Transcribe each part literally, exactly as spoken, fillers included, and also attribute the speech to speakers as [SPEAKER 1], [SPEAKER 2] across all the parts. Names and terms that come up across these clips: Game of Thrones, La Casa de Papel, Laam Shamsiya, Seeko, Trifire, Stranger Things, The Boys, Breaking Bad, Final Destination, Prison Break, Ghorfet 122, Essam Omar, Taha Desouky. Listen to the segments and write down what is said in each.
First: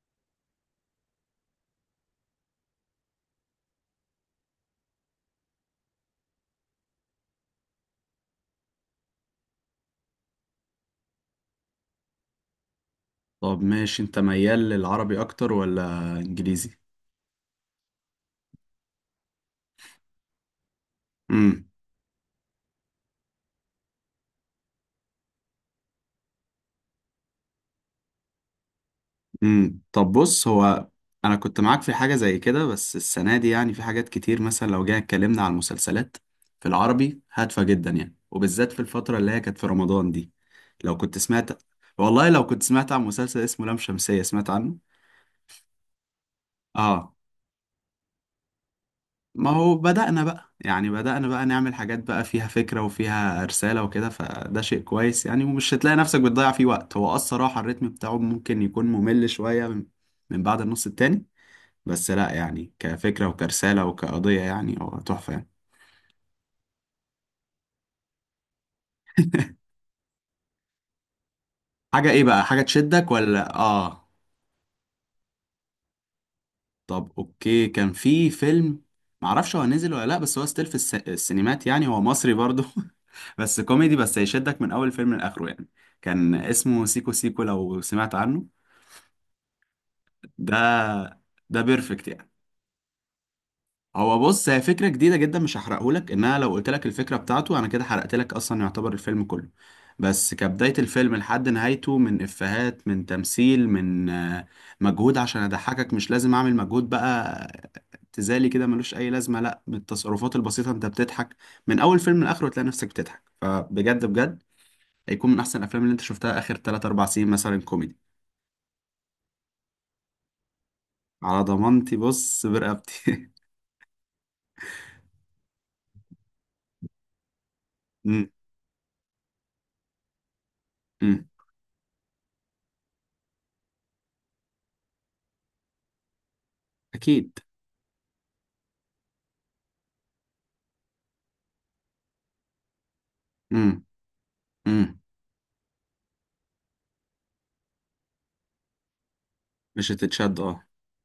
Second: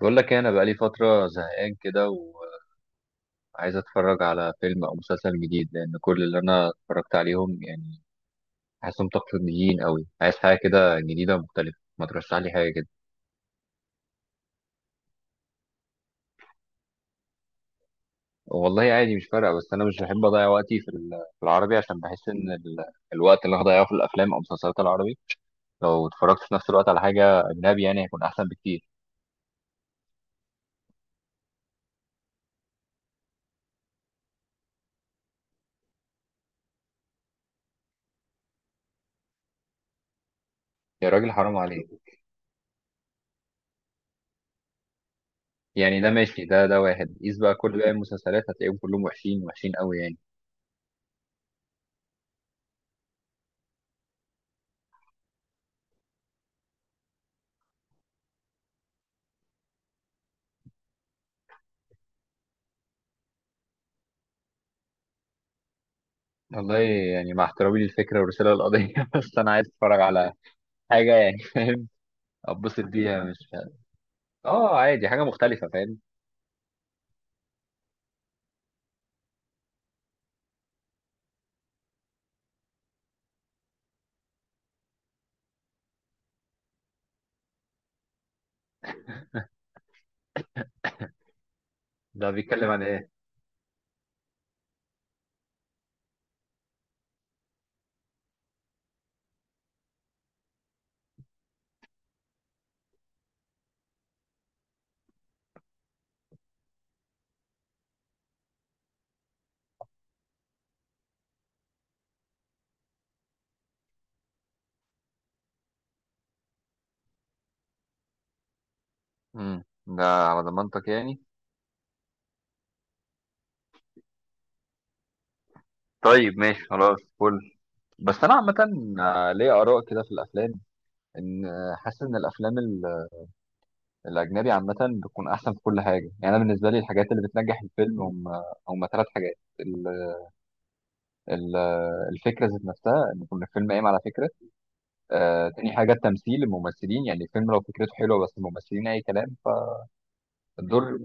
[SPEAKER 1] بقول لك إيه، انا بقالي فتره زهقان كده وعايز اتفرج على فيلم او مسلسل جديد لان كل اللي انا اتفرجت عليهم يعني حاسسهم تقليديين قوي، عايز حاجه كده جديده مختلفه. ما ترشح لي حاجه كده.
[SPEAKER 2] طب ماشي، انت ميال للعربي اكتر ولا انجليزي؟
[SPEAKER 1] والله عادي مش فارقه، بس انا مش بحب اضيع وقتي في ال- في
[SPEAKER 2] امم
[SPEAKER 1] العربي، عشان بحس ان ال- الوقت اللي هضيعه في الافلام او مسلسلات العربي لو اتفرجت في نفس الوقت على حاجه اجنبي يعني هيكون احسن بكتير.
[SPEAKER 2] امم طب بص، هو انا كنت معاك في حاجه زي كده، بس السنه دي يعني في حاجات كتير. مثلا لو جينا اتكلمنا على المسلسلات، في العربي هادفه جدا يعني، وبالذات في الفتره اللي هي كانت في رمضان دي. لو
[SPEAKER 1] يا
[SPEAKER 2] كنت
[SPEAKER 1] راجل حرام
[SPEAKER 2] سمعت،
[SPEAKER 1] عليك!
[SPEAKER 2] والله لو كنت سمعت عن مسلسل اسمه لام شمسيه، سمعت عنه؟
[SPEAKER 1] يعني ده ماشي، ده ده
[SPEAKER 2] اه،
[SPEAKER 1] واحد قيس بقى كل باقي المسلسلات هتلاقيهم كلهم وحشين
[SPEAKER 2] ما
[SPEAKER 1] وحشين
[SPEAKER 2] هو
[SPEAKER 1] قوي يعني.
[SPEAKER 2] بدأنا بقى يعني بدأنا بقى نعمل حاجات بقى فيها فكرة وفيها رسالة وكده، فده شيء كويس يعني، ومش هتلاقي نفسك بتضيع فيه وقت. هو اه الصراحة الريتم بتاعه ممكن يكون ممل شوية من من بعد النص التاني، بس لا يعني، كفكرة وكرسالة وكقضية يعني هو تحفة يعني.
[SPEAKER 1] والله يعني مع احترامي للفكرة والرسالة والقضية بس أنا عايز أتفرج على حاجة، يعني فاهم،
[SPEAKER 2] حاجة ايه بقى؟ حاجة
[SPEAKER 1] أتبسط
[SPEAKER 2] تشدك
[SPEAKER 1] بيها، مش
[SPEAKER 2] ولا اه؟
[SPEAKER 1] آه عادي، حاجة مختلفة، فاهم.
[SPEAKER 2] طب اوكي، كان في فيلم، معرفش هو نزل ولا لا، بس هو ستيل في الس... السينمات يعني. هو مصري برضه، بس كوميدي، بس هيشدك من اول فيلم لاخره يعني. كان اسمه سيكو سيكو، لو سمعت عنه؟ ده ده بيرفكت يعني.
[SPEAKER 1] ده بيتكلم عن إيه؟
[SPEAKER 2] هو بص، هي فكرة جديدة جدا، مش هحرقهولك، انها لو قلت لك الفكرة بتاعته انا كده حرقت لك اصلا، يعتبر الفيلم كله. بس كبداية الفيلم لحد نهايته، من افيهات، من تمثيل، من آه، مجهود عشان اضحكك. مش لازم اعمل مجهود بقى تزالي كده ملوش اي لازمة، لا، من التصرفات البسيطة انت بتضحك. من اول فيلم لاخره تلاقي نفسك بتضحك، فبجد بجد هيكون من احسن الافلام اللي انت شفتها اخر تلاتة اربعة سنين مثلا كوميدي.
[SPEAKER 1] امم ده على ضمانتك يعني.
[SPEAKER 2] على ضمانتي، بص برقبتي.
[SPEAKER 1] طيب ماشي خلاص، فل. بس
[SPEAKER 2] أمم،
[SPEAKER 1] أنا عامة، آه، ليا آراء كده في الأفلام،
[SPEAKER 2] أمم،
[SPEAKER 1] إن آه، حاسس إن الأفلام ال- الأجنبي عامة بتكون أحسن في كل حاجة. يعني أنا بالنسبة لي الحاجات اللي
[SPEAKER 2] اكيد.
[SPEAKER 1] بتنجح الفيلم هم هم ثلاث حاجات: ال- ال- الفكرة ذات نفسها، إن يكون الفيلم
[SPEAKER 2] أمم،
[SPEAKER 1] قايم على فكرة.
[SPEAKER 2] أمم،
[SPEAKER 1] آه، تاني حاجة التمثيل، الممثلين، يعني الفيلم لو فكرته حلوة بس الممثلين أي كلام
[SPEAKER 2] مش هتتشد، اه.
[SPEAKER 1] فالدور.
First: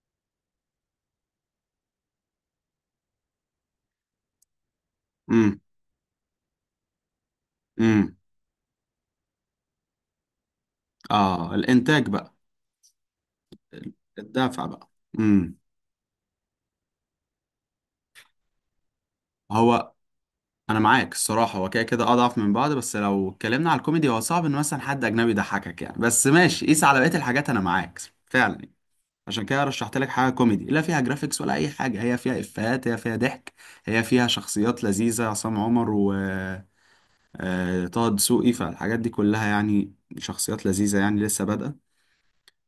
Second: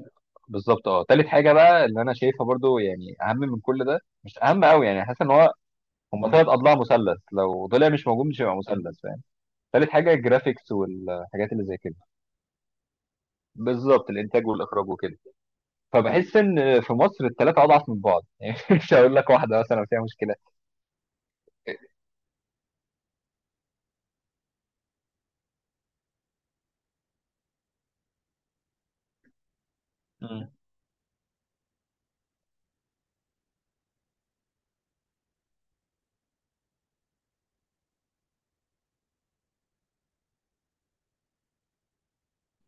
[SPEAKER 1] بالظبط. اه، تالت حاجة بقى اللي أنا شايفها برضو، يعني أهم من كل ده، مش أهم أوي يعني، حاسس إن هو
[SPEAKER 2] امم
[SPEAKER 1] هما تلات أضلاع مثلث، لو طلع مش
[SPEAKER 2] امم
[SPEAKER 1] موجود مش هيبقى مثلث، فاهم. تالت حاجة الجرافيكس والحاجات
[SPEAKER 2] اه،
[SPEAKER 1] اللي زي كده.
[SPEAKER 2] الانتاج بقى،
[SPEAKER 1] بالظبط، الإنتاج
[SPEAKER 2] الدافع بقى.
[SPEAKER 1] والإخراج وكده.
[SPEAKER 2] امم
[SPEAKER 1] فبحس إن في مصر التلاتة أضعف من بعض يعني، مش هقول لك واحدة مثلا
[SPEAKER 2] هو
[SPEAKER 1] فيها مشكلة.
[SPEAKER 2] انا معاك الصراحه، هو كده كده اضعف من بعض، بس لو اتكلمنا على الكوميدي هو صعب ان مثلا حد اجنبي يضحكك يعني، بس ماشي، قيس على بقيه الحاجات، انا معاك فعلا. عشان كده رشحت لك حاجه
[SPEAKER 1] مم.
[SPEAKER 2] كوميدي، لا فيها جرافيكس ولا اي حاجه، هي فيها افيهات، هي فيها ضحك، هي فيها شخصيات لذيذه، عصام عمر و آه، آه، طه دسوقي. فالحاجات دي كلها يعني شخصيات لذيذه، يعني لسه بادئه.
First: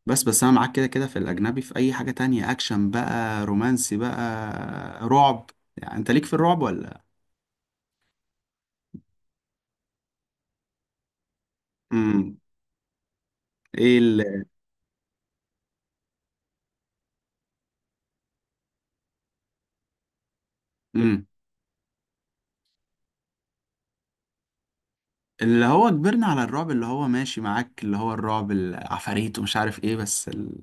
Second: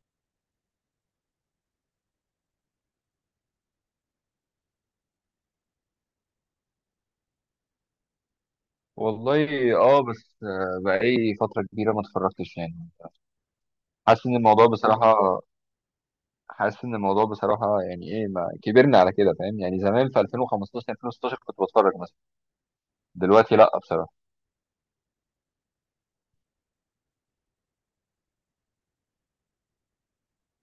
[SPEAKER 2] بس بس انا معاك كده كده، في الاجنبي، في اي حاجة تانية، اكشن بقى، رومانسي بقى، رعب. يعني انت ليك في الرعب ولا؟
[SPEAKER 1] والله، اه بس آه، بقالي فترة كبيرة ما
[SPEAKER 2] امم
[SPEAKER 1] اتفرجتش يعني.
[SPEAKER 2] ايه
[SPEAKER 1] حاسس ان
[SPEAKER 2] ال...
[SPEAKER 1] الموضوع بصراحة حاسس ان الموضوع بصراحه، يعني ايه، ما كبرنا على كده، فاهم. يعني زمان في ألفين وخمسة عشر
[SPEAKER 2] امم
[SPEAKER 1] ألفين وستاشر كنت بتفرج مثلا، دلوقتي لا بصراحه.
[SPEAKER 2] اللي هو كبرنا على الرعب، اللي هو ماشي معاك، اللي هو الرعب، العفاريت ومش عارف ايه، بس ال...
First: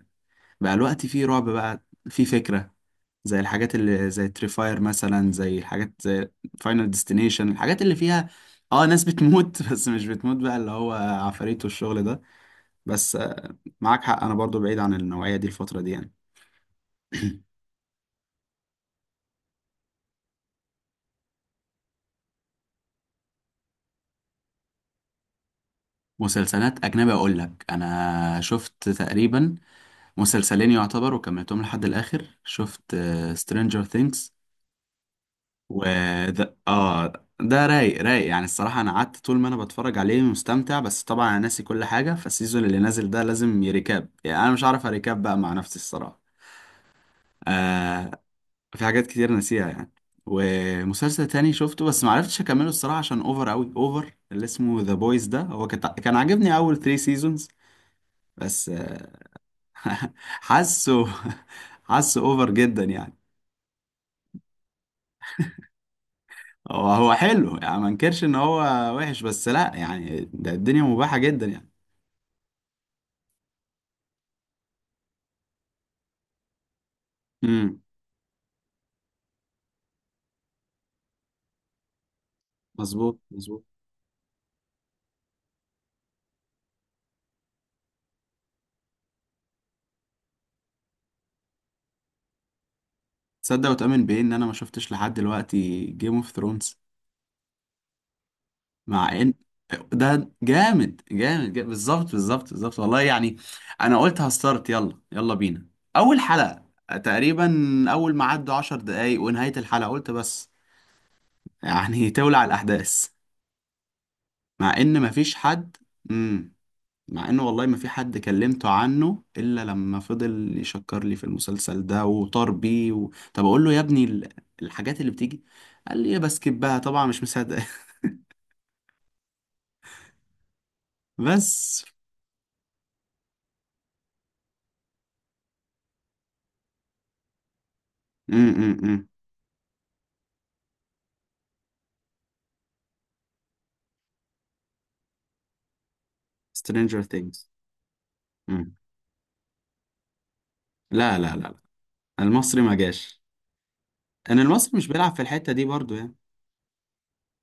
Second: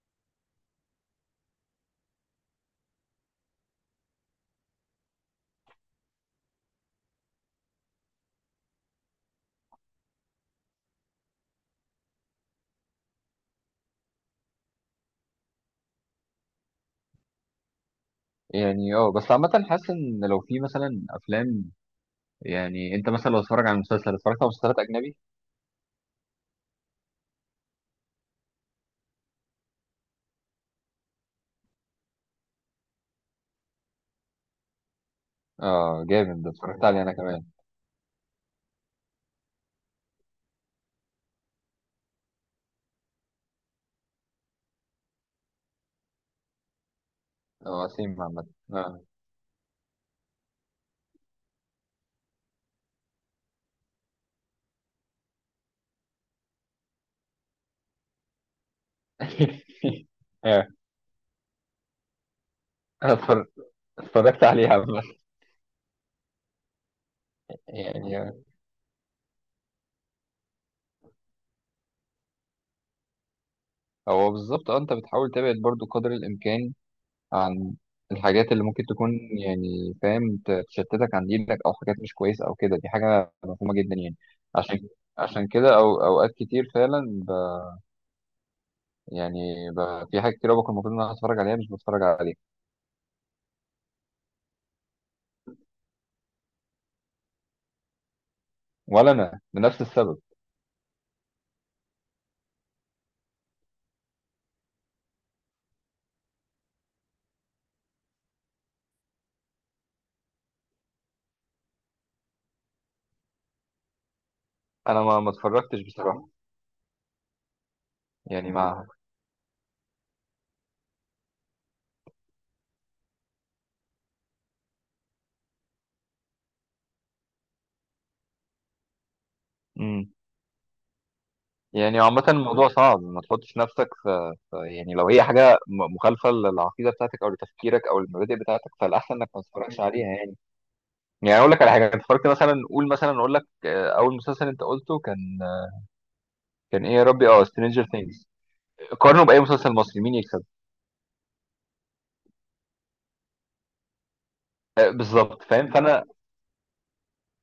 [SPEAKER 2] بقى الوقت فيه رعب، بقى فيه فكرة، زي الحاجات اللي زي تريفاير مثلا، زي الحاجات زي فاينل ديستنيشن، الحاجات اللي فيها اه ناس بتموت، بس مش بتموت بقى اللي هو عفاريت والشغل ده. بس آه، معاك حق، انا برضو بعيد عن النوعية دي الفترة دي يعني.
[SPEAKER 1] يعني اه، بس عامه حاسس ان لو في مثلا افلام، يعني انت مثلا لو اتفرج على مسلسل، اتفرجت على مسلسلات اجنبي.
[SPEAKER 2] مسلسلات أجنبي، أقول لك أنا شفت تقريبا مسلسلين يعتبر وكملتهم لحد الآخر، شفت سترينجر ثينكس و
[SPEAKER 1] اه جامد، ده
[SPEAKER 2] ده
[SPEAKER 1] اتفرجت عليه
[SPEAKER 2] آه
[SPEAKER 1] انا كمان.
[SPEAKER 2] ده رايق رايق يعني. الصراحة أنا قعدت طول ما أنا بتفرج عليه مستمتع، بس طبعا أنا ناسي كل حاجة، فالسيزون اللي نازل ده لازم يريكاب، يعني أنا مش عارف أريكاب بقى مع نفسي الصراحة.
[SPEAKER 1] اه
[SPEAKER 2] آه،
[SPEAKER 1] وسيم عامه.
[SPEAKER 2] في
[SPEAKER 1] اه.
[SPEAKER 2] حاجات كتير ناسيها يعني. ومسلسل تاني شفته بس معرفتش أكمله الصراحة عشان أوفر أوي، أوفر، اللي اسمه ذا بويز ده، هو كت- كان عاجبني أول ثلاث سيزونز، بس آه،
[SPEAKER 1] اه.
[SPEAKER 2] حاسه حاسه اوفر جدا
[SPEAKER 1] أنا
[SPEAKER 2] يعني.
[SPEAKER 1] اتفرج- اتفرجت عليه عامه،
[SPEAKER 2] هو هو حلو يعني، ما
[SPEAKER 1] يعني
[SPEAKER 2] انكرش ان
[SPEAKER 1] آه.
[SPEAKER 2] هو وحش، بس لا يعني، ده الدنيا مباحة جدا يعني.
[SPEAKER 1] هو بالظبط، اه انت بتحاول تبعد برضو قدر الامكان عن
[SPEAKER 2] امم
[SPEAKER 1] الحاجات اللي ممكن تكون، يعني فاهم، ت- تشتتك عن دينك او حاجات مش كويسه او كده، دي
[SPEAKER 2] مظبوط
[SPEAKER 1] حاجه
[SPEAKER 2] مظبوط.
[SPEAKER 1] مفهومه جدا يعني. عشان عشان كده او اوقات كتير فعلا، ب يعني ب في حاجات كتير أوي بكون المفروض ان انا اتفرج عليها مش بتفرج عليها.
[SPEAKER 2] تصدق وتؤمن بايه ان انا ما شفتش لحد دلوقتي جيم اوف ثرونز؟
[SPEAKER 1] ولا
[SPEAKER 2] مع ان
[SPEAKER 1] انا لنفس السبب،
[SPEAKER 2] ده جامد جامد, جامد. بالظبط بالظبط بالظبط والله يعني. انا قلت هستارت، يلا يلا بينا، اول حلقة تقريبا. اول ما عدوا عشر دقايق ونهاية الحلقة قلت بس، يعني تولع الاحداث، مع ان
[SPEAKER 1] انا ما ما
[SPEAKER 2] مفيش حد.
[SPEAKER 1] اتفرجتش بصراحه،
[SPEAKER 2] مم. مع انه والله ما في حد
[SPEAKER 1] يعني
[SPEAKER 2] كلمته
[SPEAKER 1] مع
[SPEAKER 2] عنه الا لما فضل يشكر لي في المسلسل ده وطار بيه، و... طب اقول له يا ابني ال- الحاجات اللي بتيجي قال لي بسكبها، طبعا مش مصدق،
[SPEAKER 1] امم.
[SPEAKER 2] بس.
[SPEAKER 1] يعني عامة الموضوع صعب، ما تحطش نفسك في في- يعني لو هي حاجة م- مخالفة للعقيدة بتاعتك أو لتفكيرك أو المبادئ بتاعتك،
[SPEAKER 2] امم
[SPEAKER 1] فالأحسن إنك ما تتفرجش عليها يعني. يعني اقول لك على حاجه انت اتفرجت مثلا، قول مثلا، اقول لك آه، اول مسلسل انت قلته كان، كان ايه
[SPEAKER 2] سترينجر
[SPEAKER 1] يا ربي، اه
[SPEAKER 2] ثينجز.
[SPEAKER 1] سترينجر ثينجز، قارنه باي مسلسل مصري مين يكسب.
[SPEAKER 2] لا لا لا لا، المصري ما جاش، ان المصري مش
[SPEAKER 1] آه،
[SPEAKER 2] بيلعب في
[SPEAKER 1] بالظبط،
[SPEAKER 2] الحتة دي
[SPEAKER 1] فاهم.
[SPEAKER 2] برضو
[SPEAKER 1] فانا
[SPEAKER 2] يعني،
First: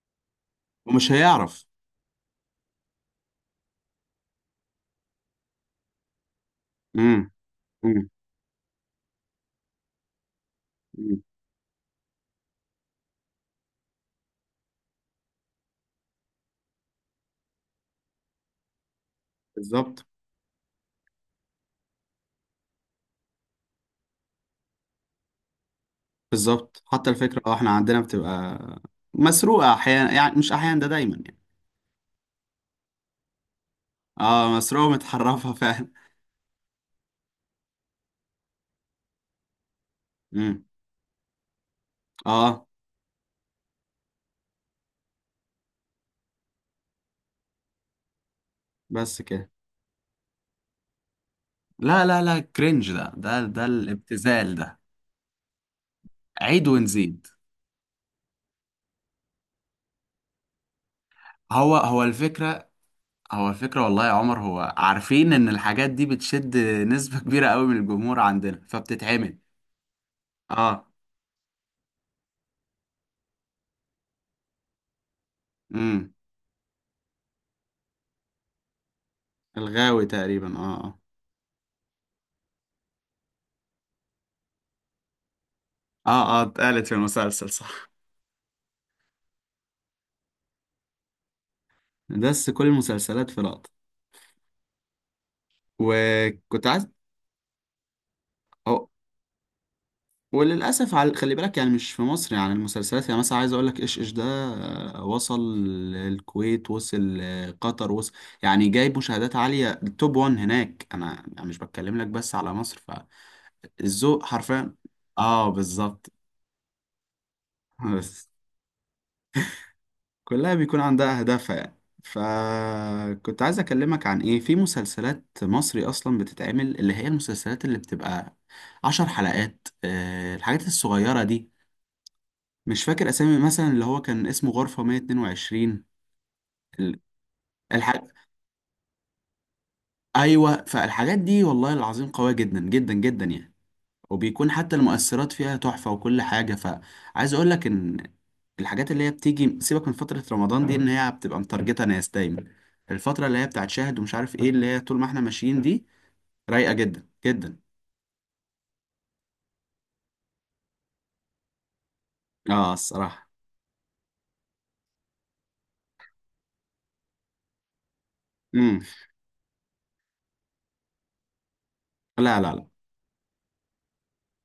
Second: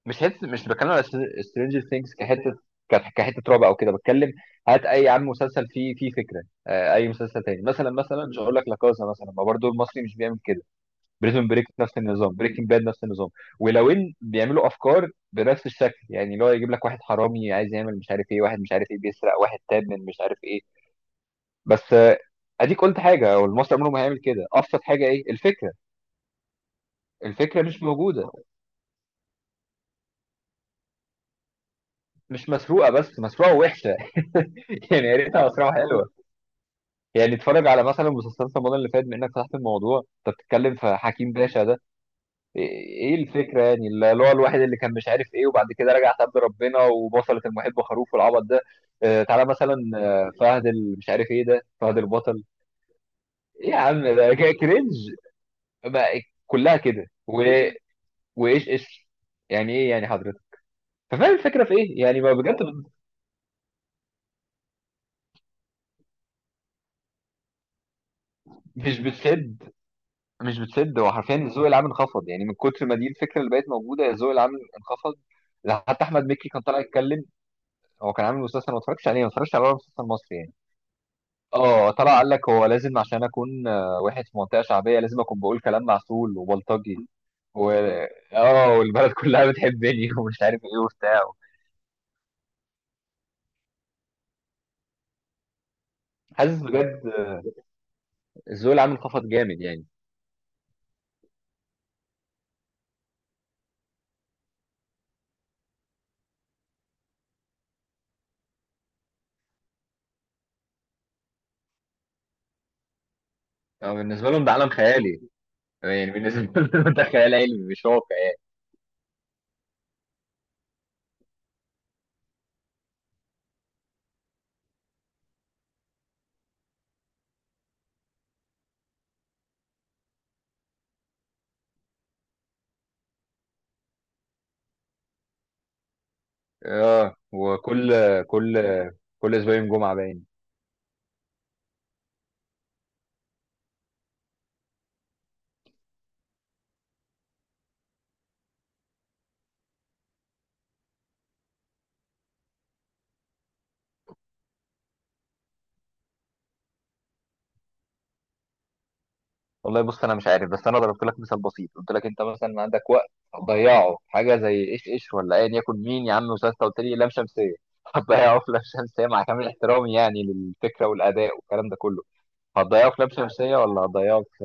[SPEAKER 1] مش حته، مش بتكلم على
[SPEAKER 2] ومش هيعرف.
[SPEAKER 1] سترينجر ثينجز كحته، ك- كحته رعب او كده بتكلم. هات اي عم مسلسل فيه فيه فكره، آه، اي
[SPEAKER 2] امم
[SPEAKER 1] مسلسل تاني مثلا،
[SPEAKER 2] امم
[SPEAKER 1] مثلا مش هقول لك، لا كازا مثلا، ما برضه المصري مش بيعمل كده.
[SPEAKER 2] أمم.
[SPEAKER 1] بريزون بريك نفس النظام، بريكنج باد نفس النظام. ولو ان بيعملوا افكار بنفس الشكل، يعني اللي هو يجيب لك واحد حرامي عايز يعمل مش عارف ايه، واحد مش عارف ايه بيسرق، واحد تاب من
[SPEAKER 2] بالظبط
[SPEAKER 1] مش عارف ايه، بس آه، اديك قلت حاجه والمصري عمره ما هيعمل كده. ابسط حاجه ايه الفكره،
[SPEAKER 2] بالظبط. حتى الفكرة، اه،
[SPEAKER 1] الفكره
[SPEAKER 2] احنا
[SPEAKER 1] مش
[SPEAKER 2] عندنا
[SPEAKER 1] موجوده.
[SPEAKER 2] بتبقى مسروقة احيانا، يعني مش احيانا، ده دايما يعني.
[SPEAKER 1] مش مسروقه بس مسروقه وحشه
[SPEAKER 2] اه، مسروقة
[SPEAKER 1] يعني يا ريتها
[SPEAKER 2] متحرفة،
[SPEAKER 1] مسروقه
[SPEAKER 2] فعلا.
[SPEAKER 1] حلوه. يعني اتفرج على مثلا مسلسلات رمضان اللي فات، بانك فتحت الموضوع انت
[SPEAKER 2] امم
[SPEAKER 1] بتتكلم في حكيم باشا ده،
[SPEAKER 2] اه،
[SPEAKER 1] ايه إيه الفكره يعني، اللي هو الواحد اللي كان مش عارف ايه وبعد كده رجع تاب ربنا وبصلت المحب خروف والعبط ده.
[SPEAKER 2] بس
[SPEAKER 1] اه، تعالى
[SPEAKER 2] كده.
[SPEAKER 1] مثلا آه، فهد ال- مش عارف ايه ده، فهد
[SPEAKER 2] لا لا لا،
[SPEAKER 1] البطل،
[SPEAKER 2] كرنج ده، ده ده
[SPEAKER 1] ايه يا عم ده
[SPEAKER 2] الابتذال ده،
[SPEAKER 1] كرنج بقى.
[SPEAKER 2] عيد
[SPEAKER 1] كلها كده
[SPEAKER 2] ونزيد.
[SPEAKER 1] و... وايش ايش يعني ايه يعني حضرتك. ففاهم الفكره في
[SPEAKER 2] هو
[SPEAKER 1] ايه
[SPEAKER 2] هو
[SPEAKER 1] يعني بقى بجد.
[SPEAKER 2] الفكرة، هو الفكرة والله يا عمر، هو عارفين ان الحاجات دي بتشد نسبة كبيرة قوي من الجمهور عندنا
[SPEAKER 1] مش
[SPEAKER 2] فبتتعمل.
[SPEAKER 1] بتسد مش
[SPEAKER 2] اه.
[SPEAKER 1] بتسد هو حرفيا الذوق العام انخفض يعني، من كتر ما دي الفكره اللي بقت موجوده الذوق العام انخفض. ده حتى
[SPEAKER 2] امم
[SPEAKER 1] احمد مكي كان طالع يتكلم، هو كان عامل مسلسل ما اتفرجتش عليه، ما اتفرجتش على ولا مسلسل
[SPEAKER 2] الغاوي
[SPEAKER 1] مصري يعني.
[SPEAKER 2] تقريبا، اه اه.
[SPEAKER 1] اه، طلع قال لك هو لازم عشان اكون آه، واحد في منطقه شعبيه لازم اكون بقول كلام معسول
[SPEAKER 2] اه اه، اتقالت في
[SPEAKER 1] وبلطجي،
[SPEAKER 2] المسلسل،
[SPEAKER 1] و
[SPEAKER 2] صح.
[SPEAKER 1] اه والبلد كلها بتحبني ومش عارف ايه وبتاع.
[SPEAKER 2] بس كل المسلسلات في لقطة،
[SPEAKER 1] حاسس
[SPEAKER 2] وكنت عايز
[SPEAKER 1] بجد الذوق
[SPEAKER 2] أو-
[SPEAKER 1] العام انخفض جامد يعني.
[SPEAKER 2] وللاسف، على خلي بالك يعني، مش في مصر يعني المسلسلات، يعني مثلا عايز اقول لك ايش ايش ده، آه، وصل الكويت، وصل آه، قطر، وصل يعني. جايب مشاهدات عاليه، التوب واحد هناك، انا أنا مش بتكلم لك بس على مصر،
[SPEAKER 1] آه،
[SPEAKER 2] فالذوق
[SPEAKER 1] بالنسبه لهم ده عالم
[SPEAKER 2] حرفيا.
[SPEAKER 1] خيالي،
[SPEAKER 2] اه
[SPEAKER 1] يعني
[SPEAKER 2] بالظبط.
[SPEAKER 1] بالنسبه لهم ده خيال علمي مش
[SPEAKER 2] بس
[SPEAKER 1] واقع.
[SPEAKER 2] كلها بيكون عندها اهدافها يعني. فكنت عايز اكلمك عن ايه، في مسلسلات مصري اصلا بتتعمل اللي هي المسلسلات اللي بتبقى عشر حلقات، آه، الحاجات الصغيره دي، مش فاكر اسامي، مثلا اللي هو كان اسمه غرفة مية اتنين وعشرين، ال-
[SPEAKER 1] اه، وكل
[SPEAKER 2] الحاج،
[SPEAKER 1] كل كل اسبوعين جمعه باين.
[SPEAKER 2] ايوه. فالحاجات دي والله العظيم قوية جدا جدا جدا يعني، وبيكون حتى المؤثرات فيها تحفة وكل حاجة. فعايز اقول لك ان الحاجات اللي هي بتيجي، سيبك من فترة رمضان دي، ان هي بتبقى متارجتة ناس دايما، الفترة اللي هي بتاعت شاهد ومش عارف ايه، اللي هي طول ما احنا ماشيين دي رايقة جدا جدا.
[SPEAKER 1] والله بص انا مش عارف، بس انا ضربت لك مثال بسيط، قلت لك انت مثلا
[SPEAKER 2] اه
[SPEAKER 1] عندك وقت
[SPEAKER 2] الصراحة.
[SPEAKER 1] هتضيعه في حاجه زي ايش ايش، ولا ايا يكن مين يا عم، وساستا قلت لي لام شمسيه هتضيعه في لام
[SPEAKER 2] امم
[SPEAKER 1] شمسيه، مع كامل احترامي يعني للفكره والاداء والكلام ده كله،
[SPEAKER 2] لا لا لا،
[SPEAKER 1] هتضيعه في لام شمسيه ولا هتضيعه في،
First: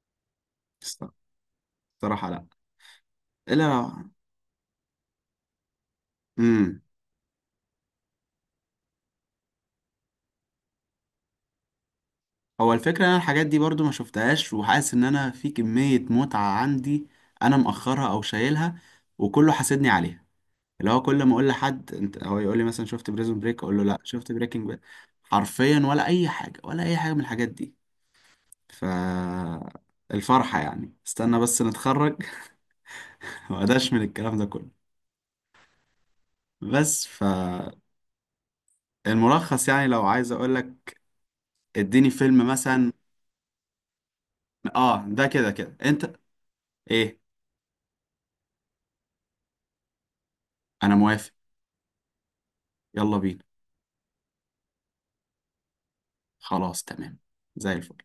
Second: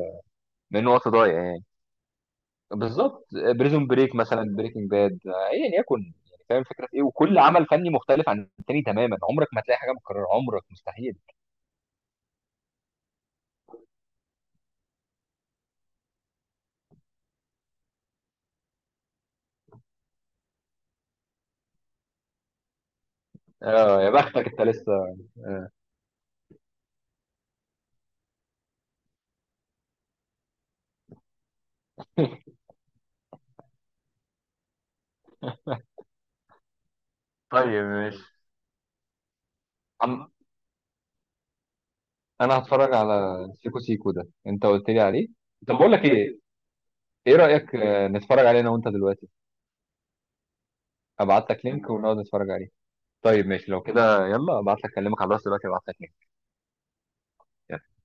[SPEAKER 1] من وقت ضايع يعني،
[SPEAKER 2] الصراحة لا.
[SPEAKER 1] بالظبط بريزون
[SPEAKER 2] لا.
[SPEAKER 1] بريك مثلا، بريكنج باد، ايا يكن. يعني فاهم
[SPEAKER 2] امم
[SPEAKER 1] الفكره في ايه، وكل عمل فني مختلف عن التاني تماما، عمرك ما هتلاقي حاجه متكرره عمرك، مستحيل.
[SPEAKER 2] هو الفكرة ان انا الحاجات دي برضو ما شفتهاش، وحاسس ان انا في كمية متعة عندي، انا مأخرها او شايلها، وكله حاسدني عليها. اللي هو كل ما اقول لحد انت، هو يقول لي مثلا شفت بريزون بريك؟ اقول له لا.
[SPEAKER 1] اه يا
[SPEAKER 2] شفت
[SPEAKER 1] بختك انت
[SPEAKER 2] بريكنج باد؟
[SPEAKER 1] لسه.
[SPEAKER 2] حرفيا ولا اي حاجة، ولا اي حاجة من الحاجات دي. ف الفرحة يعني استنى بس نتخرج، واداش من الكلام ده كله. بس فالملخص،
[SPEAKER 1] طيب ماشي.
[SPEAKER 2] يعني لو
[SPEAKER 1] عم...
[SPEAKER 2] عايز اقول لك اديني فيلم
[SPEAKER 1] انا
[SPEAKER 2] مثلا،
[SPEAKER 1] هتفرج على سيكو سيكو ده انت قلت لي
[SPEAKER 2] اه ده
[SPEAKER 1] عليه.
[SPEAKER 2] كده
[SPEAKER 1] طب
[SPEAKER 2] كده
[SPEAKER 1] بقول لك
[SPEAKER 2] انت.
[SPEAKER 1] ايه،
[SPEAKER 2] ايه،
[SPEAKER 1] ايه رايك آه، نتفرج عليه انا وانت دلوقتي،
[SPEAKER 2] انا موافق،
[SPEAKER 1] ابعت لك لينك ونقعد نتفرج عليه.
[SPEAKER 2] يلا بينا.
[SPEAKER 1] طيب ماشي لو كده، يلا ابعت لك، اكلمك على الواتس دلوقتي ابعت لك لينك.
[SPEAKER 2] خلاص تمام، زي الفل.